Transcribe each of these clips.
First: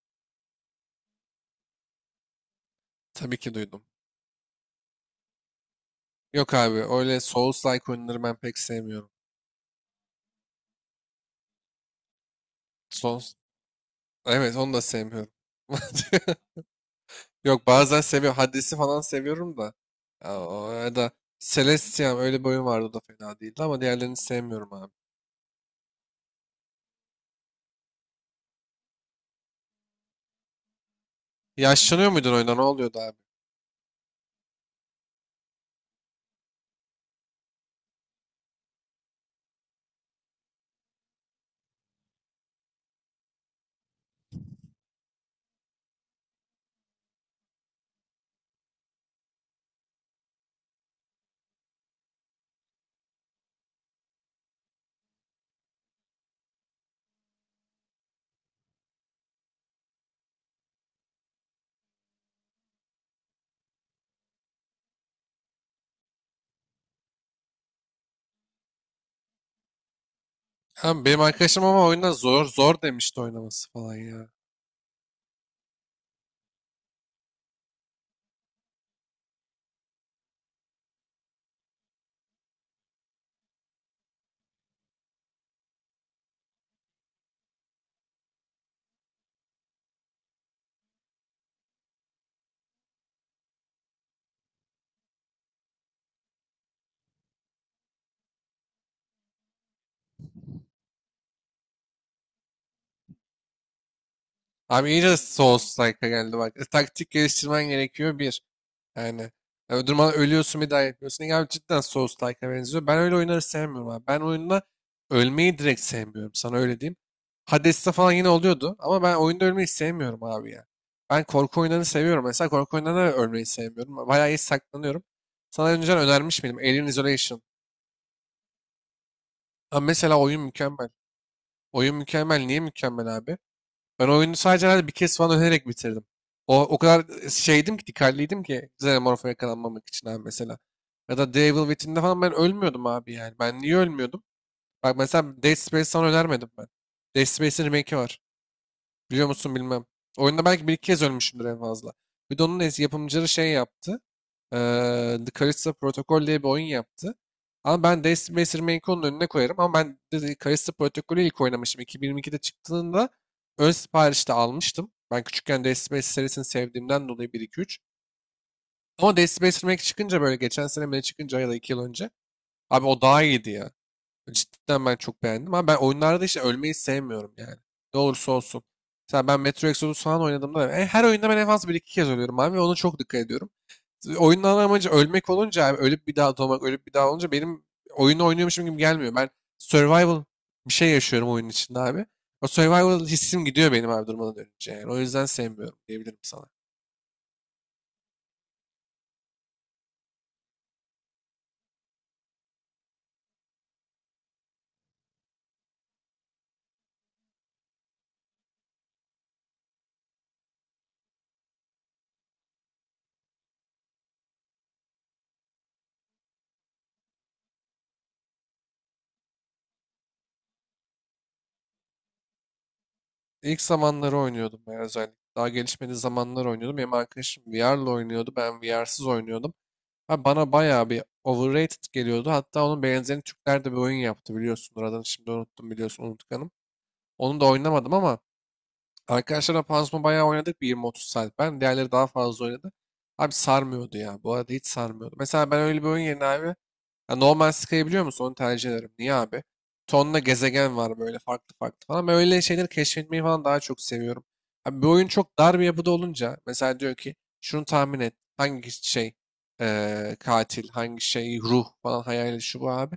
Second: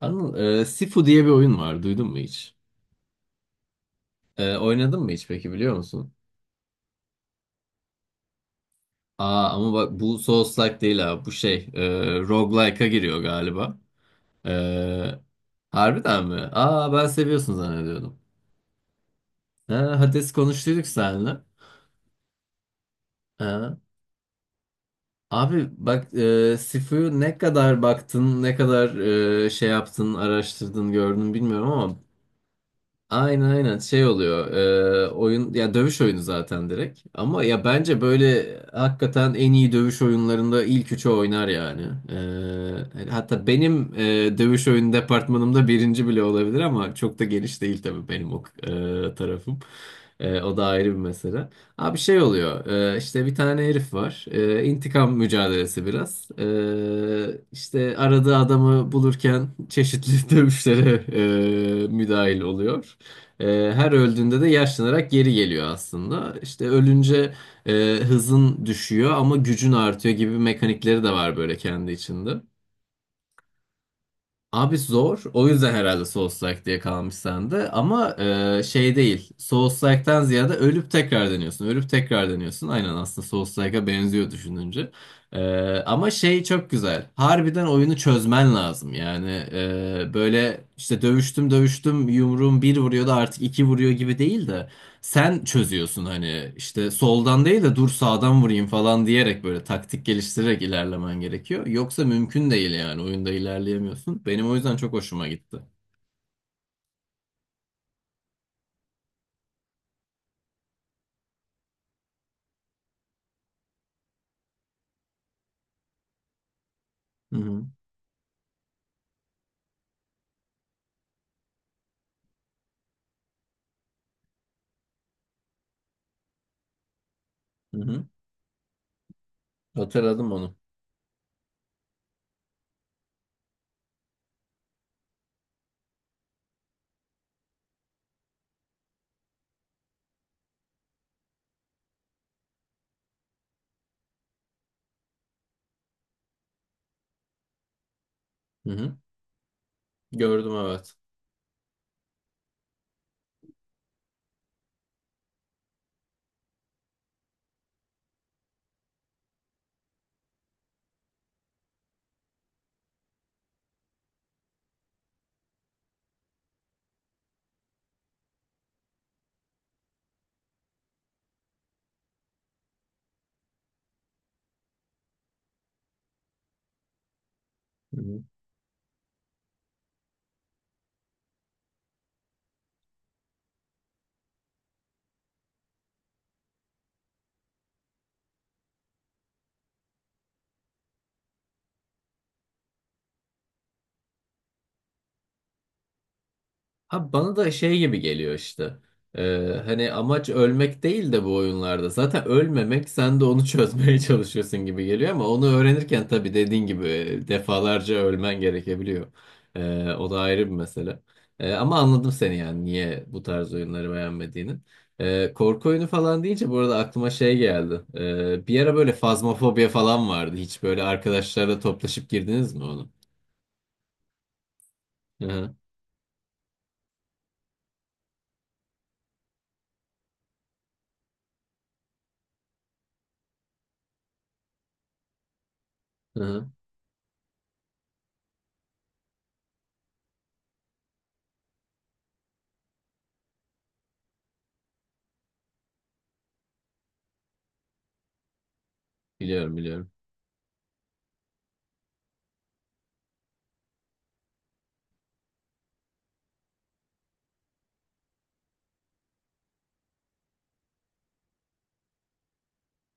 Anıl, Sifu diye bir oyun var. Duydun mu hiç? Tabii ki duydum. Oynadın mı hiç peki, biliyor musun? Yok abi öyle Souls-like oyunları ben pek sevmiyorum. Aa ama bak, bu Souls-like değil ha. Bu roguelike'a giriyor Souls... galiba. E, Evet onu da sevmiyorum. harbiden mi? Aa, ben seviyorsun Yok bazen zannediyordum. seviyorum. Hades'i falan seviyorum da. Ha, Hades Ya, konuştuyduk ya da seninle. Celestia'm öyle bir oyun vardı o da fena değildi Ha. ama diğerlerini sevmiyorum abi. Abi bak, Sifu'yu ne kadar baktın, ne kadar araştırdın, gördün bilmiyorum ama Yaşlanıyor muydun oyunda ne oluyordu abi? aynen şey oluyor. Oyun ya dövüş oyunu zaten direkt, ama ya bence böyle hakikaten en iyi dövüş oyunlarında ilk üçü oynar yani. E, hatta benim dövüş oyunu departmanımda birinci bile olabilir, ama çok da geniş değil tabii benim o tarafım. O da ayrı bir mesele. Abi şey oluyor, işte bir tane herif var. İntikam mücadelesi biraz. İşte aradığı adamı bulurken çeşitli dövüşlere müdahil oluyor. E, her öldüğünde de yaşlanarak geri geliyor aslında. İşte ölünce hızın düşüyor ama gücün artıyor gibi mekanikleri Abi de benim var böyle arkadaşım ama kendi oyunda içinde. zor zor demişti oynaması falan ya. Abi zor. O yüzden herhalde Souls-like diye kalmış sende. Ama şey değil. Souls-like'tan ziyade ölüp tekrar deniyorsun. Ölüp tekrar deniyorsun. Aynen, aslında Souls-like'a benziyor düşününce. E, ama şey çok güzel. Harbiden oyunu çözmen lazım. Yani böyle işte dövüştüm dövüştüm yumruğum bir vuruyordu artık iki vuruyor gibi değil de. Sen çözüyorsun, hani işte soldan değil de dur sağdan vurayım falan diyerek böyle taktik geliştirerek ilerlemen gerekiyor. Yoksa mümkün değil, yani oyunda ilerleyemiyorsun. Benim o yüzden Abi çok iyice hoşuma gitti. Souls-like'a geldi bak. Taktik geliştirmen gerekiyor bir. Yani yani öldürmen ölüyorsun bir daha yapıyorsun. Yani cidden Souls-like'a benziyor. Ben öyle oyunları sevmiyorum abi. Ben oyunda ölmeyi direkt sevmiyorum. Sana öyle diyeyim. Hı hı. Hades'te falan yine oluyordu. Ama ben oyunda ölmeyi sevmiyorum abi ya. Ben korku oyunlarını seviyorum. Mesela korku oyunlarında ölmeyi sevmiyorum. Bayağı iyi saklanıyorum. Sana önceden önermiş miydim? Alien Isolation. Hı hı. Ha mesela Hatırladım oyun onu. mükemmel. Oyun mükemmel. Niye mükemmel abi? Ben oyunu sadece herhalde bir kez falan önererek bitirdim. O kadar şeydim ki, dikkatliydim ki Xenomorph'a yakalanmamak için abi mesela. Ya da Devil Within'de falan ben ölmüyordum abi yani. Ben niye ölmüyordum? Bak mesela Dead Space sana önermedim ben. Dead Space'in remake'i var. Hı hı. Biliyor musun bilmem. Oyunda Gördüm, belki bir iki evet. kez ölmüşümdür en fazla. Bir de onun yapımcıları şey yaptı, The Callisto Protocol diye bir oyun yaptı. Ama ben Destiny Master Manco'nun önüne koyarım. Ama ben de Callisto Protocol'ü ilk oynamıştım. 2022'de çıktığında ön siparişte almıştım. Ben küçükken Destiny Master serisini sevdiğimden dolayı bir iki üç. Ama Destiny Master Manco çıkınca böyle geçen sene mi, ne çıkınca, ya da 2 yıl önce. Abi o daha iyiydi ya. Cidden ben çok beğendim. Ama ben oyunlarda işte ölmeyi sevmiyorum yani. Ne Hı hı. olursa olsun. Mesela ben Metro Exodus falan oynadığımda, her oyunda ben en fazla bir iki kez ölüyorum abi ve ona çok dikkat ediyorum. Oyunun ana amacı ölmek olunca abi, ölüp bir daha doğmak, ölüp bir daha olunca benim oyunu oynuyormuşum gibi gelmiyor. Ben survival bir şey yaşıyorum oyunun içinde abi. O survival hissim gidiyor benim abi durmadan dönünce yani. O yüzden sevmiyorum diyebilirim sana. Ha, bana da şey gibi geliyor işte. Hani amaç ölmek değil de bu oyunlarda. Zaten ölmemek, sen de onu çözmeye çalışıyorsun gibi geliyor, ama onu öğrenirken tabii dediğin gibi defalarca ölmen gerekebiliyor. O da ayrı bir mesele. Ama anladım seni, yani niye bu tarz oyunları beğenmediğini. Korku oyunu falan deyince bu arada aklıma şey geldi. Bir ara böyle fazmafobya falan vardı. Hiç böyle arkadaşlarla toplaşıp girdiniz mi onu? İlk zamanları oynuyordum ben özellikle. Hı Daha hı. gelişmediği zamanlar oynuyordum. Benim arkadaşım VR'la oynuyordu. Ben VR'sız oynuyordum. Abi bana bayağı bir overrated geliyordu. Hatta onun benzerini Türkler de bir oyun yaptı biliyorsun. Oradan şimdi unuttum, biliyorsun, Hı hı. unutkanım. Onu da oynamadım ama arkadaşlarla panzuma bayağı oynadık bir 20-30 saat. Ben diğerleri daha fazla oynadı. Abi sarmıyordu ya. Bu arada hiç sarmıyordu. Mesela ben öyle bir oyun yerine abi, ya normal Sky'ı biliyor musun? Onu tercih ederim. Niye abi? Biliyorum, biliyorum. Tonla gezegen var böyle farklı farklı falan. Ben öyle şeyleri keşfetmeyi falan daha çok seviyorum. Abi bir oyun çok dar bir yapıda olunca mesela diyor ki şunu tahmin et. Hangi şey katil, hangi şey ruh falan, hayali şu bu abi.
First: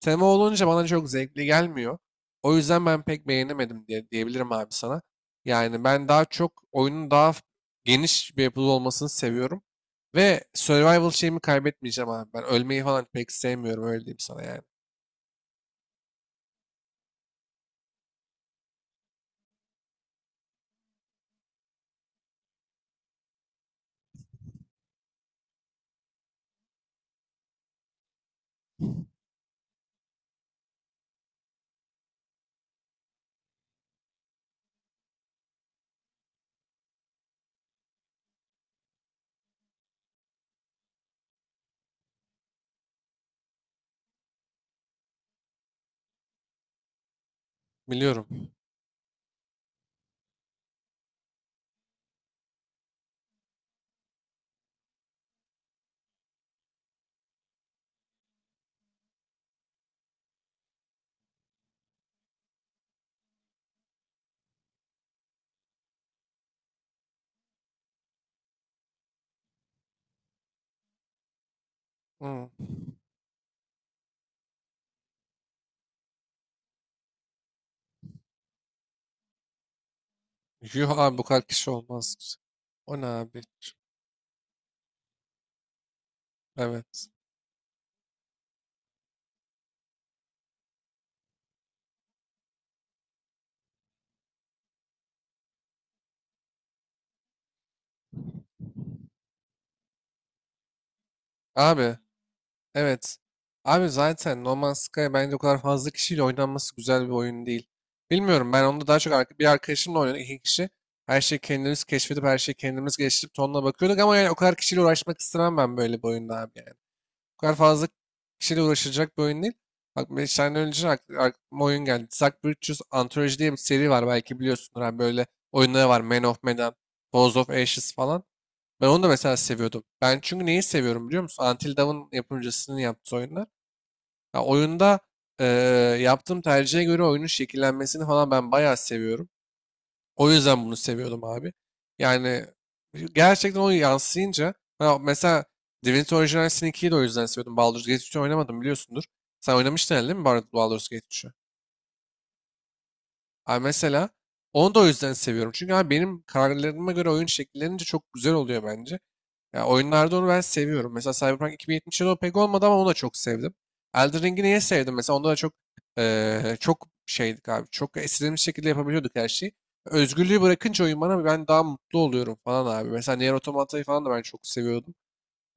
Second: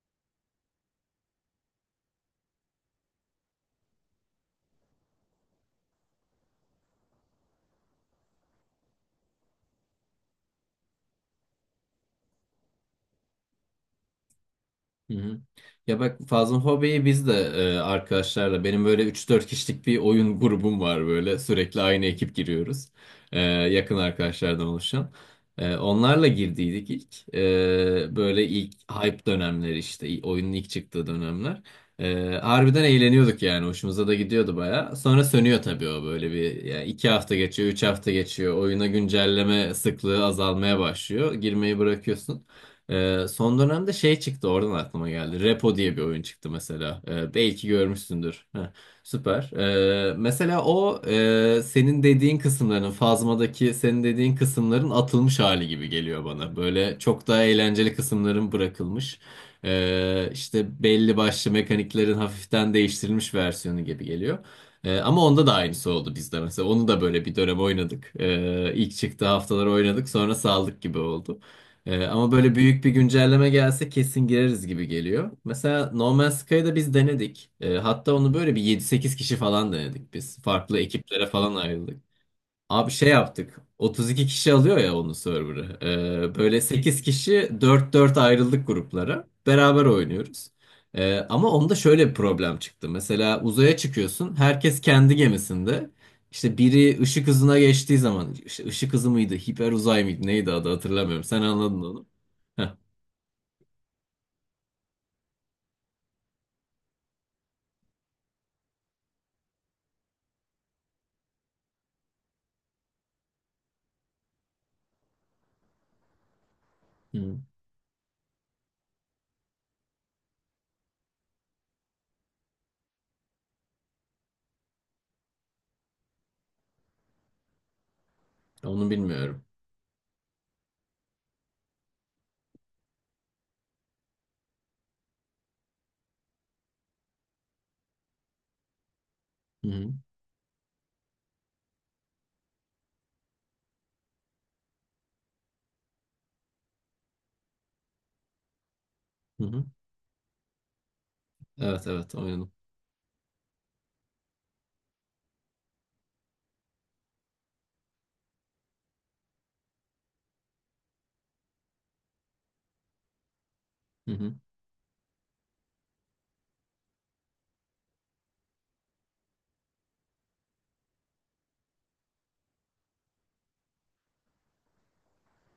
Tema olunca bana çok zevkli gelmiyor. O yüzden ben pek beğenemedim diye diyebilirim abi sana. Yani ben daha çok oyunun daha geniş bir yapıda olmasını seviyorum. Ve survival şeyimi kaybetmeyeceğim abi. Ben ölmeyi falan pek sevmiyorum, öyle diyeyim sana yani. Hı hı. Ya bak Fazıl, hobiyi biz de arkadaşlarla, benim böyle üç dört kişilik bir oyun grubum var, böyle sürekli aynı ekip giriyoruz. Yakın arkadaşlardan oluşan. Onlarla girdiydik ilk. Böyle ilk hype dönemleri, işte oyunun ilk çıktığı dönemler. E, harbiden eğleniyorduk yani, hoşumuza da gidiyordu baya. Sonra sönüyor tabii o, böyle bir yani 2 hafta geçiyor, 3 hafta geçiyor, oyuna güncelleme sıklığı azalmaya başlıyor. Girmeyi bırakıyorsun. Son dönemde şey çıktı, oradan aklıma geldi. Repo diye bir oyun çıktı mesela. Belki Biliyorum. görmüşsündür. Heh, süper. Mesela o, senin dediğin kısımların Phasma'daki senin dediğin kısımların atılmış hali gibi geliyor bana. Böyle çok daha eğlenceli kısımların bırakılmış. İşte belli başlı mekaniklerin hafiften değiştirilmiş versiyonu gibi geliyor. Ama onda da aynısı oldu bizde mesela. Onu da böyle bir dönem oynadık. İlk çıktığı haftalar oynadık, sonra saldık gibi oldu. Ama Hmm. böyle büyük bir güncelleme gelse kesin gireriz gibi geliyor. Mesela No Man's Sky'ı da biz denedik. Hatta onu böyle bir yedi sekiz kişi falan denedik biz. Farklı Yuh abi bu ekiplere kadar falan kişi ayrıldık. olmaz. Abi O ne şey abi? yaptık. 32 kişi alıyor ya onun server'ı. Böyle 8 Evet. kişi dört dört ayrıldık gruplara. Beraber oynuyoruz. Ama onda şöyle bir problem çıktı. Mesela uzaya çıkıyorsun. Herkes kendi gemisinde. İşte biri ışık hızına geçtiği zaman, işte ışık hızı mıydı, hiper uzay mıydı, neydi adı, hatırlamıyorum. Sen anladın Abi onu. evet. Abi zaten No Man's Sky bence o kadar fazla kişiyle oynanması güzel bir oyun değil. Bilmiyorum, ben onda daha çok bir arkadaşımla oynadık iki kişi. Her şeyi kendimiz keşfedip her şeyi kendimiz geliştirip tonla bakıyorduk ama yani o kadar kişiyle uğraşmak istemem ben böyle bir oyunda abi yani. Bu Hı. kadar fazla kişiyle uğraşılacak bir oyun değil. Bak beş tane önce aklıma oyun geldi. Zack Bridges Anthology diye bir seri var belki biliyorsunuz. Hani böyle oyunları var. Man of Medan, Balls of Ashes falan. Ben Onu onu da mesela bilmiyorum. seviyordum. Ben çünkü neyi seviyorum biliyor musun? Until Dawn'ın yapımcısının yaptığı oyunlar. Ya oyunda, eee, yaptığım tercihe göre oyunun şekillenmesini falan ben bayağı seviyorum. Hı hı. O yüzden bunu seviyordum abi. Yani gerçekten o yansıyınca, ha mesela Divinity Original Sin 2'yi de o yüzden seviyordum. Baldur's Gate 3'ü oynamadım biliyorsundur. Hı Sen hı. oynamıştın herhalde değil mi Baldur's Gate 3'ü? Evet, evet, oynadım. Abi mesela onu da o yüzden seviyorum. Çünkü abi benim kararlarıma göre oyun şekillerince çok güzel oluyor bence. Ya oyunlarda onu ben seviyorum. Mesela Cyberpunk 2077 o pek olmadı ama onu da çok sevdim. Hı Elden hı. Ring'i niye sevdim? Mesela onda da çok çok şeydik abi. Çok istediğimiz şekilde yapabiliyorduk her şeyi. Özgürlüğü bırakınca oyun bana, ben daha mutlu oluyorum falan abi. Mesela Nier Automata'yı falan da ben çok seviyordum.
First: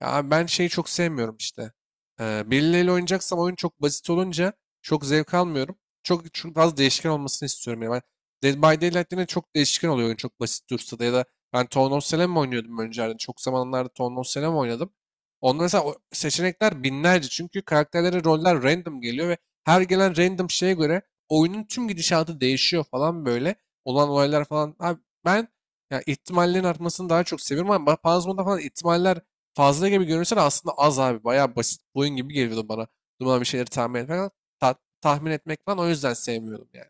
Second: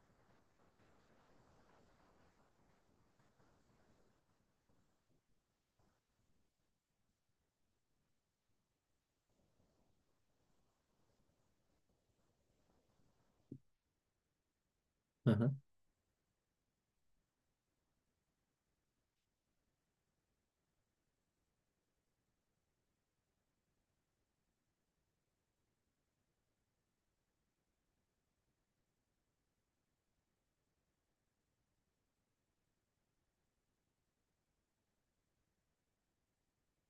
Ya abi ben şeyi çok sevmiyorum işte. Birileriyle oynayacaksam oyun çok basit olunca çok zevk almıyorum. Çok, çok fazla değişken olmasını istiyorum. Yani ben Dead by Daylight'te de çok değişken oluyor oyun çok basit dursa da, ya da ben Town of Salem oynuyordum önceden. Çok zamanlarda Town of Salem oynadım. Hı, Onda mesela o seçenekler binlerce, çünkü karakterlere roller random geliyor ve her gelen random şeye göre oyunun tüm gidişatı değişiyor falan böyle. Olan olaylar falan. Abi ben, ya, ihtimallerin artmasını daha çok seviyorum ama falan ihtimaller fazla gibi görünse de aslında az abi. Bayağı basit bir oyun gibi geliyordu bana. Duman bir şeyleri tahmin etmek falan. Tahmin etmek falan o yüzden sevmiyordum yani.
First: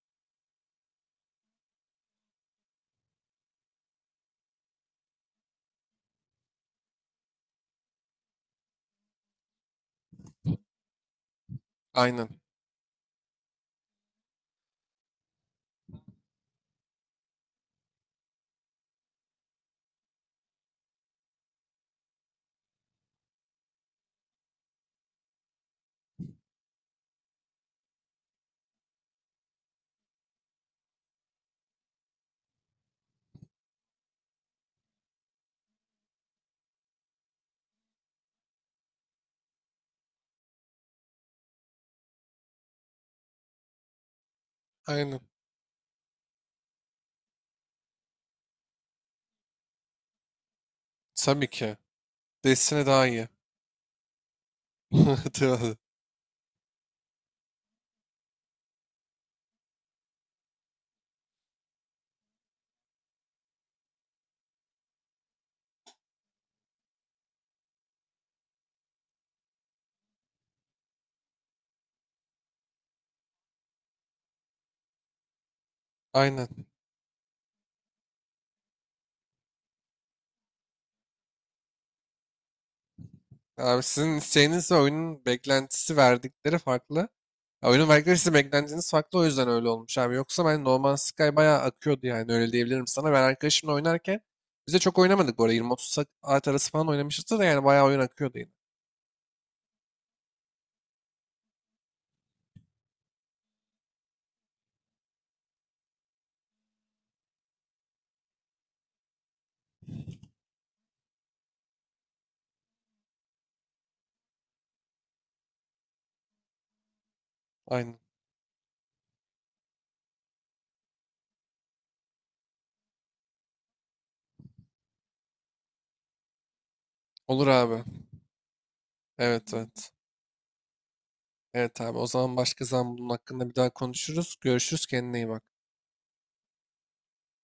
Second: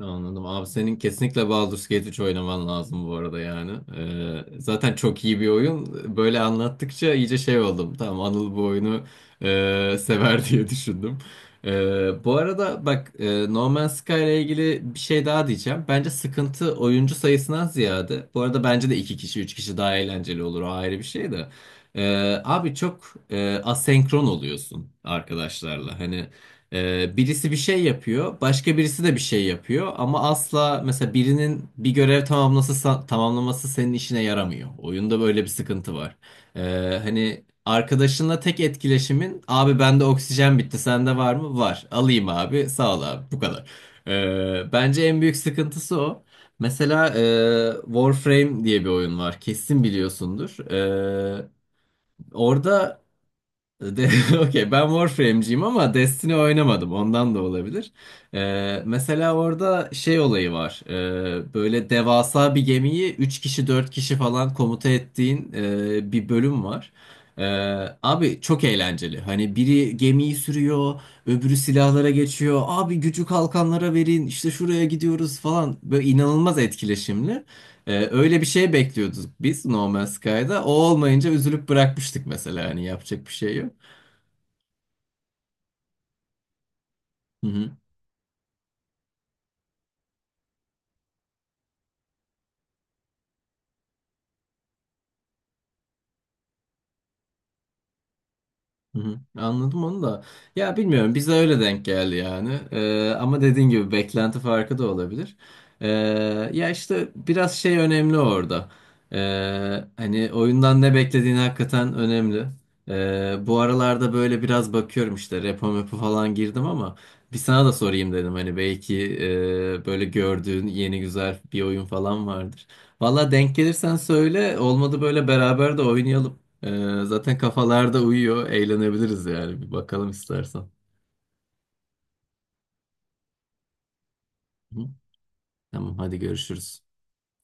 anladım. Abi senin kesinlikle Baldur's Gate 3 oynaman lazım bu arada yani. Zaten çok iyi bir oyun. Böyle anlattıkça iyice şey oldum. Tamam Anıl bu oyunu sever diye düşündüm. Bu Aynen. arada bak, No Man's Sky ile ilgili bir şey daha diyeceğim. Bence sıkıntı oyuncu sayısından ziyade. Bu arada bence de iki kişi üç kişi daha eğlenceli olur. O ayrı bir şey de. Abi çok asenkron oluyorsun arkadaşlarla. Hani birisi bir şey yapıyor, başka birisi de bir şey yapıyor, ama asla mesela birinin bir görev tamamlası tamamlaması senin işine yaramıyor. Oyunda böyle bir sıkıntı var. Hani arkadaşınla tek etkileşimin, abi bende oksijen bitti, sende var mı? Var. Alayım abi. Sağ ol abi. Bu kadar. Bence en Aynen. büyük sıkıntısı o. Mesela Warframe diye bir oyun var. Kesin biliyorsundur. Tabii ki. Destiny Orada daha iyi. de- okey, ben Warframe'ciyim Tabii. ama Destiny oynamadım, ondan da olabilir. Mesela orada şey olayı var. Böyle devasa bir gemiyi 3 kişi 4 kişi falan komuta ettiğin bir bölüm var. Ee, abi çok eğlenceli. Hani biri gemiyi sürüyor, öbürü silahlara geçiyor. Abi gücü kalkanlara verin, işte şuraya gidiyoruz falan. Böyle inanılmaz Aynen. etkileşimli. Öyle bir şey bekliyorduk biz No Man's Sky'da. O olmayınca üzülüp bırakmıştık mesela. Hani yapacak bir şey yok. Abi sizin isteğiniz ve oyunun beklentisi verdikleri farklı. Hı Ya hı, oyunun verdikleri size beklentiniz farklı o yüzden öyle olmuş abi. Yoksa ben No Man's Sky bayağı akıyordu yani öyle diyebilirim sana. Ben arkadaşımla oynarken biz de çok oynamadık bu arada. 20-30 saat arası falan oynamışız da yani bayağı oyun akıyordu yine. hı hı. Anladım onu da. Ya bilmiyorum, bize öyle denk geldi yani. Ama dediğin gibi beklenti farkı da olabilir. Ee, ya işte biraz şey önemli orada. Hani oyundan ne beklediğin hakikaten önemli. Bu aralarda böyle biraz bakıyorum, işte repo mepo falan girdim ama bir sana da Aynen. sorayım dedim, hani belki böyle gördüğün yeni güzel bir oyun falan vardır. Valla denk gelirsen söyle, olmadı böyle beraber de oynayalım. Zaten Olur abi. kafalarda uyuyor. Eğlenebiliriz Evet yani. Bir evet. bakalım istersen. Evet abi o zaman başka zaman bunun hakkında bir daha konuşuruz. Hı? Görüşürüz, kendine iyi bak. Tamam, hadi görüşürüz.